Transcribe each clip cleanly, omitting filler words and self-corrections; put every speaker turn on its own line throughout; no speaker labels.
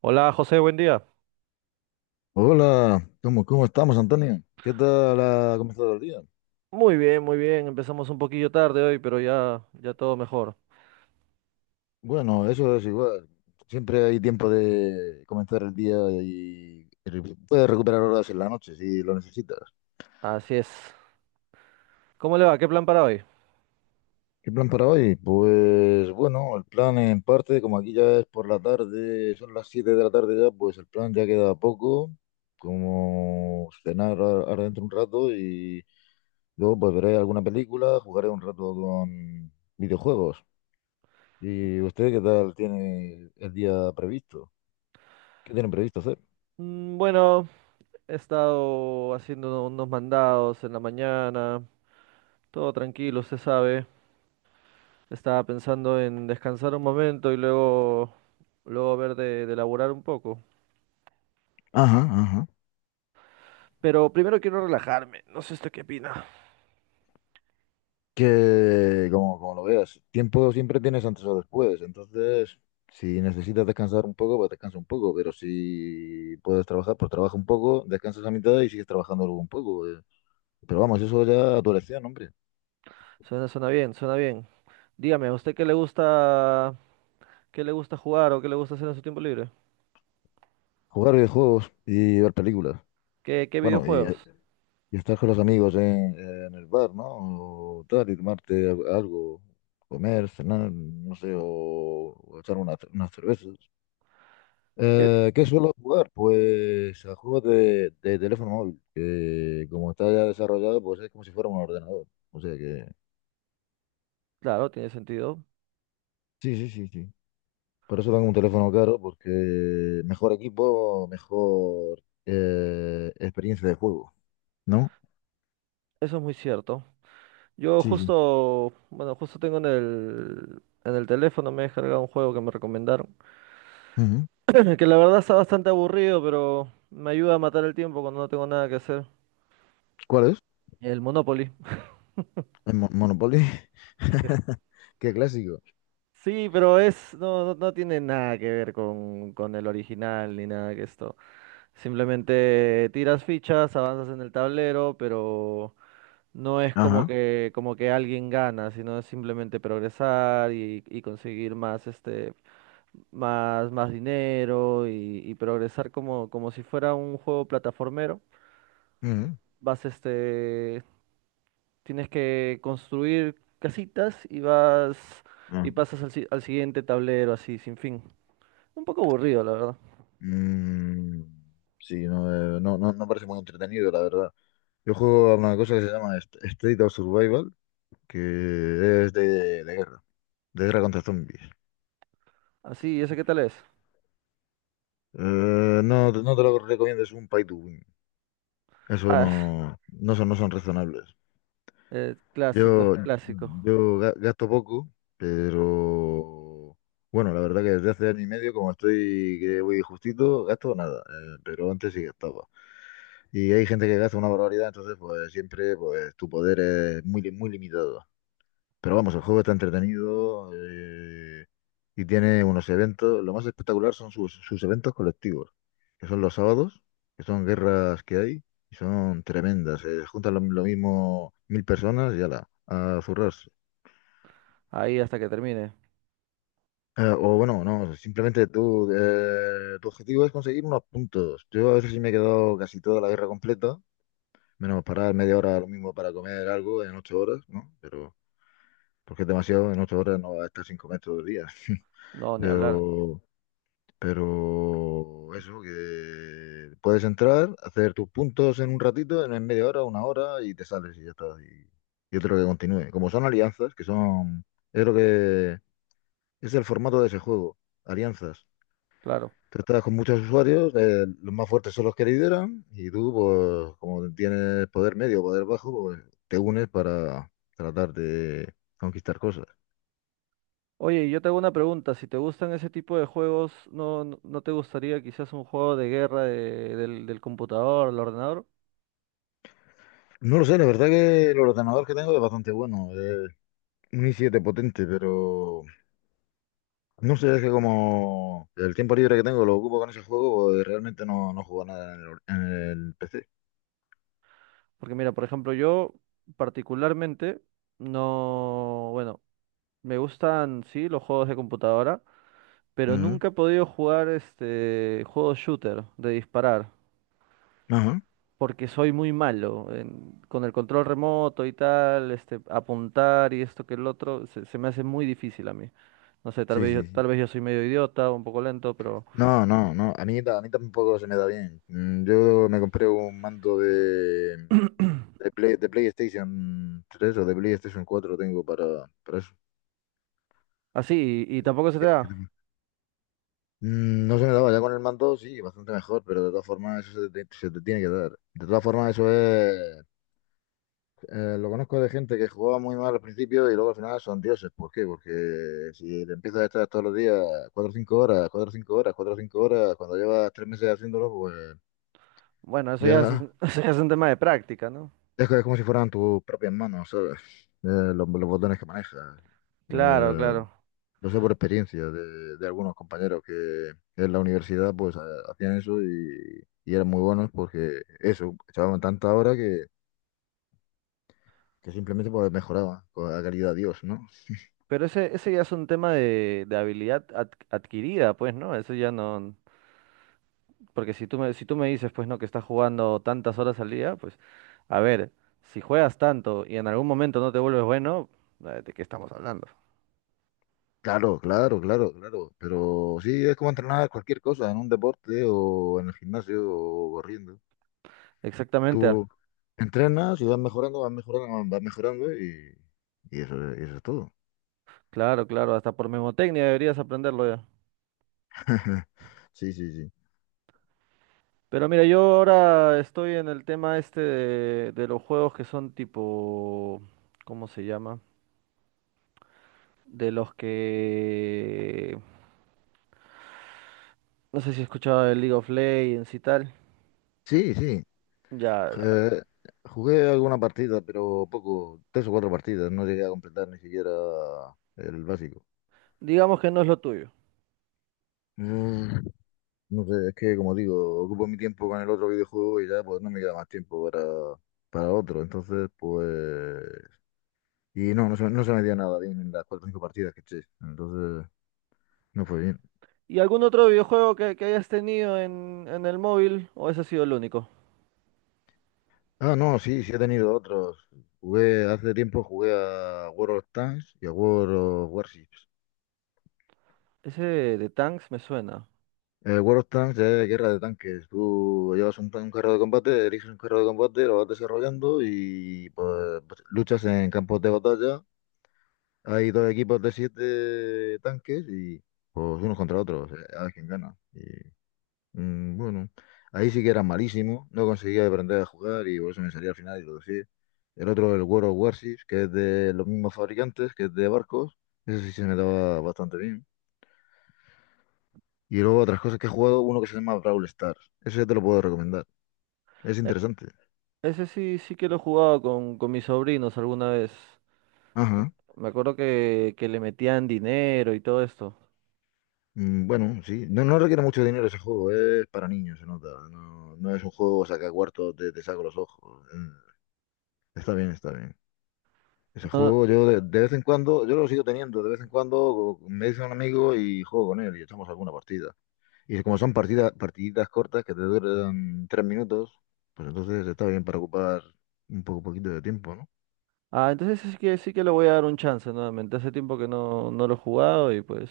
Hola José, buen día.
Hola, ¿cómo estamos, Antonio? ¿Qué tal ha comenzado el día?
Muy bien, muy bien. Empezamos un poquillo tarde hoy, pero ya, ya todo mejor.
Bueno, eso es igual. Siempre hay tiempo de comenzar el día y puedes recuperar horas en la noche si lo necesitas.
Así es. ¿Cómo le va? ¿Qué plan para hoy?
¿Qué plan para hoy? Pues bueno, el plan en parte, como aquí ya es por la tarde, son las 7 de la tarde ya, pues el plan ya queda poco, como ahora dentro un rato y luego pues veré alguna película, jugaré un rato con videojuegos. ¿Y usted qué tal tiene el día previsto? ¿Qué tienen previsto hacer?
Mm, bueno, he estado haciendo unos mandados en la mañana, todo tranquilo, usted sabe. Estaba pensando en descansar un momento y luego ver de laburar un poco.
Ajá, ajá.
Pero primero quiero relajarme. No sé usted qué opina.
Que, como lo veas, tiempo siempre tienes antes o después. Entonces, si necesitas descansar un poco, pues descansa un poco. Pero si puedes trabajar, pues trabaja un poco, descansas a mitad y sigues trabajando luego un poco, pero vamos, eso ya a tu elección, hombre.
Suena bien, suena bien. Dígame, ¿a usted qué le gusta jugar o qué le gusta hacer en su tiempo libre?
Jugar videojuegos y ver películas.
¿Qué
Bueno, y,
videojuegos?
Y estar con los amigos en el bar, ¿no? O tal, y algo, comer, cenar, no sé, o echar unas cervezas.
¿Qué
¿Qué suelo jugar? Pues a juegos de teléfono móvil, que como está ya desarrollado, pues es como si fuera un ordenador. O sea que...
Claro, tiene sentido.
Sí, sí, sí, sí. Por eso tengo un teléfono caro, porque mejor equipo, mejor experiencia de juego, ¿no?
Eso es muy cierto. Yo
Sí, sí.
justo, bueno, justo tengo en el teléfono, me he descargado un juego que me recomendaron.
Ujú.
Que la verdad está bastante aburrido, pero me ayuda a matar el tiempo cuando no tengo nada que hacer.
¿Cuál es?
El Monopoly.
El Monopoly. Qué clásico.
Sí, pero es, no, no, no tiene nada que ver con el original ni nada que esto. Simplemente tiras fichas, avanzas en el tablero, pero no es como
Ajá.
que, como que alguien gana, sino es simplemente progresar y conseguir más, más dinero y progresar como si fuera un juego plataformero.
Ujú.
Vas, tienes que construir casitas y vas
Ah,
y pasas al siguiente tablero así, sin fin. Un poco aburrido, la verdad.
mm, sí, no, no parece muy entretenido, la verdad. Yo juego a una cosa que se llama State of Survival, que es de guerra, de guerra contra zombies.
Así, ¿ese qué tal es?
No, no te lo recomiendo, es un pay to win. Eso
Ah,
no, no son, no son razonables.
clásico, es
Yo,
clásico.
gasto poco, pero bueno, la verdad que desde hace 1 año y medio, como estoy que voy justito, gasto nada, pero antes sí gastaba. Y hay gente que gasta una barbaridad, entonces pues siempre pues tu poder es muy, muy limitado. Pero vamos, el juego está entretenido, y tiene unos eventos. Lo más espectacular son sus, sus eventos colectivos, que son los sábados, que son guerras que hay. Y son tremendas, se juntan lo mismo 1.000 personas y ala, a zurrarse.
Ahí hasta que termine.
O bueno, no, simplemente tú, tu objetivo es conseguir unos puntos. Yo a veces sí me he quedado casi toda la guerra completa, menos parar 30 minutos lo mismo para comer algo en 8 horas, ¿no? Pero, porque es demasiado, en 8 horas no vas a estar sin comer todo el día.
No, ni hablar,
Pero, pero eso, que puedes entrar, hacer tus puntos en un ratito, en 30 minutos, 1 hora, y te sales y ya está. Y otro que continúe. Como son alianzas, que son, es lo que es el formato de ese juego, alianzas.
claro.
Tratas con muchos usuarios, los más fuertes son los que lideran y tú, pues, como tienes poder medio o poder bajo, pues te unes para tratar de conquistar cosas.
Oye, y yo te hago una pregunta, si te gustan ese tipo de juegos, ¿no te gustaría quizás un juego de guerra del computador, del ordenador?
No lo sé, la verdad que el ordenador que tengo es bastante bueno, es un i7 potente, pero no sé, es que como el tiempo libre que tengo lo ocupo con ese juego, pues realmente no, no juego a nada en el, en el PC.
Porque mira, por ejemplo, yo particularmente no, bueno, me gustan sí los juegos de computadora, pero
Ujú.
nunca he podido jugar este juego shooter de disparar,
Ajá,
porque soy muy malo con el control remoto y tal, este apuntar y esto que el otro se me hace muy difícil a mí. No sé, tal
sí,
vez yo,
sí, sí.
tal vez yo soy medio idiota, un poco lento, pero
No, no, no, a mí, a mí tampoco se me da bien. Yo me compré un mando de de PlayStation 3 o de PlayStation 4 tengo para eso.
así y tampoco se te
Que
da.
tengo. No se me daba ya con el mando, sí, bastante mejor, pero de todas formas eso se te tiene que dar. De todas formas eso es... lo conozco de gente que jugaba muy mal al principio y luego al final son dioses. ¿Por qué? Porque si le empiezas a estar todos los días 4 o 5 horas, 4 o 5 horas, 4 o 5 horas, cuando llevas 3 meses haciéndolo, pues
Bueno, eso ya es,
ya,
eso ya es un tema de práctica, ¿no?
ya es como si fueran tus propias manos, ¿sabes? Los botones que manejas.
Claro,
Eh,
claro.
Yo sé por experiencia de algunos compañeros que en la universidad pues hacían eso y eran muy buenos porque eso, echaban tanta hora que simplemente pues mejoraban con la calidad de Dios, ¿no?
Pero ese ya es un tema de habilidad adquirida, pues, ¿no? Eso ya no. Porque si tú me dices, pues, no, que estás jugando tantas horas al día, pues, a ver, si juegas tanto y en algún momento no te vuelves bueno, ¿de qué estamos hablando?
Claro, claro, claro, claro. Pero sí, es como entrenar cualquier cosa en un deporte o en el gimnasio o corriendo.
Exactamente,
Tú entrenas y vas mejorando, vas mejorando, vas mejorando y eso es todo.
claro, claro, hasta por memotecnia deberías aprenderlo ya.
Sí, sí, sí.
Pero mira, yo ahora estoy en el tema este de los juegos que son tipo, ¿cómo se llama? De los que, no sé si escuchaba el League of Legends y tal.
Sí, sí,
Ya,
Eh, jugué alguna partida, pero poco, 3 o 4 partidas, no llegué a completar ni siquiera el básico.
digamos que no es lo tuyo.
Mm, no sé, es que como digo, ocupo mi tiempo con el otro videojuego y ya pues no me queda más tiempo para otro, entonces pues... Y no, no se, no se me dio nada bien en las 4 o 5 partidas que eché, entonces no fue bien.
¿Y algún otro videojuego que hayas tenido en el móvil? ¿O ese ha sido el único?
Ah, no, sí, sí he tenido otros. Jugué, hace tiempo jugué a World of Tanks y a World of Warships.
Ese de Tanks me suena.
War of Tanks es guerra de tanques. Tú llevas un carro de combate, eliges un carro de combate, lo vas desarrollando y pues, pues, luchas en campos de batalla. Hay dos equipos de 7 tanques y pues unos contra otros, a ver quién gana. Mm, bueno, ahí sí que era malísimo, no conseguía aprender a jugar y por eso me salía al final y lo dejé. El otro, el World of Warships, que es de los mismos fabricantes, que es de barcos. Ese sí se me daba bastante bien. Y luego otras cosas que he jugado, uno que se llama Brawl Stars. Ese te lo puedo recomendar. Es
E-
interesante.
ese sí, sí que lo he jugado con mis sobrinos alguna vez.
Ajá.
Me acuerdo que le metían dinero y todo esto.
Bueno, sí. No, no requiere mucho dinero ese juego, es para niños, se nota. No, no es un juego saca cuartos te, te saco los ojos. Está bien, está bien. Ese
No-
juego yo de vez en cuando, yo lo sigo teniendo, de vez en cuando me dice un amigo y juego con él y echamos alguna partida. Y como son partidas, partiditas cortas que te duran 3 minutos, pues entonces está bien para ocupar un poco poquito de tiempo, ¿no?
Ah, entonces sí que le voy a dar un chance nuevamente. Hace tiempo que no lo he jugado y pues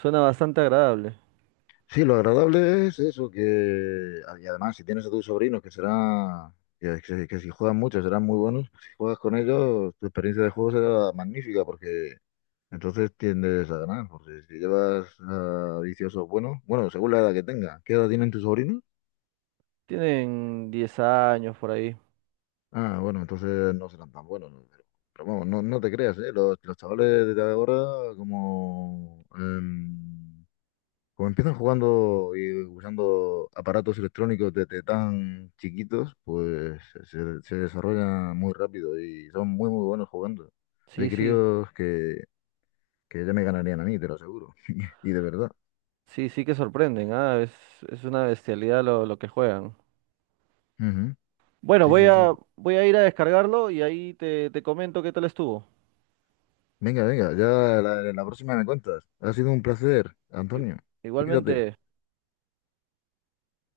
suena bastante agradable.
Sí, lo agradable es eso, y además si tienes a tus sobrinos que será que, que si juegan mucho serán muy buenos, si juegas con ellos, tu experiencia de juego será magnífica porque entonces tiendes a ganar, porque si llevas a viciosos buenos, bueno, según la edad que tenga, ¿qué edad tienen tus sobrinos?
Tienen 10 años por ahí.
Ah, bueno, entonces no serán tan buenos, ¿no? Pero vamos, no, no te creas, ¿eh? Los chavales de ahora como em, como empiezan jugando y usando aparatos electrónicos desde tan chiquitos, pues se desarrollan muy rápido y son muy, muy buenos jugando.
Sí,
Hay
sí,
críos que ya me ganarían a mí, te lo aseguro. Y de verdad.
sí, sí que sorprenden, ah, es una bestialidad lo que juegan.
Ujú.
Bueno,
Sí,
voy
sí, sí.
a, voy a ir a descargarlo y ahí te comento qué tal estuvo.
Venga, venga, ya la próxima me cuentas. Ha sido un placer,
I-
Antonio. Cuídate.
Igualmente.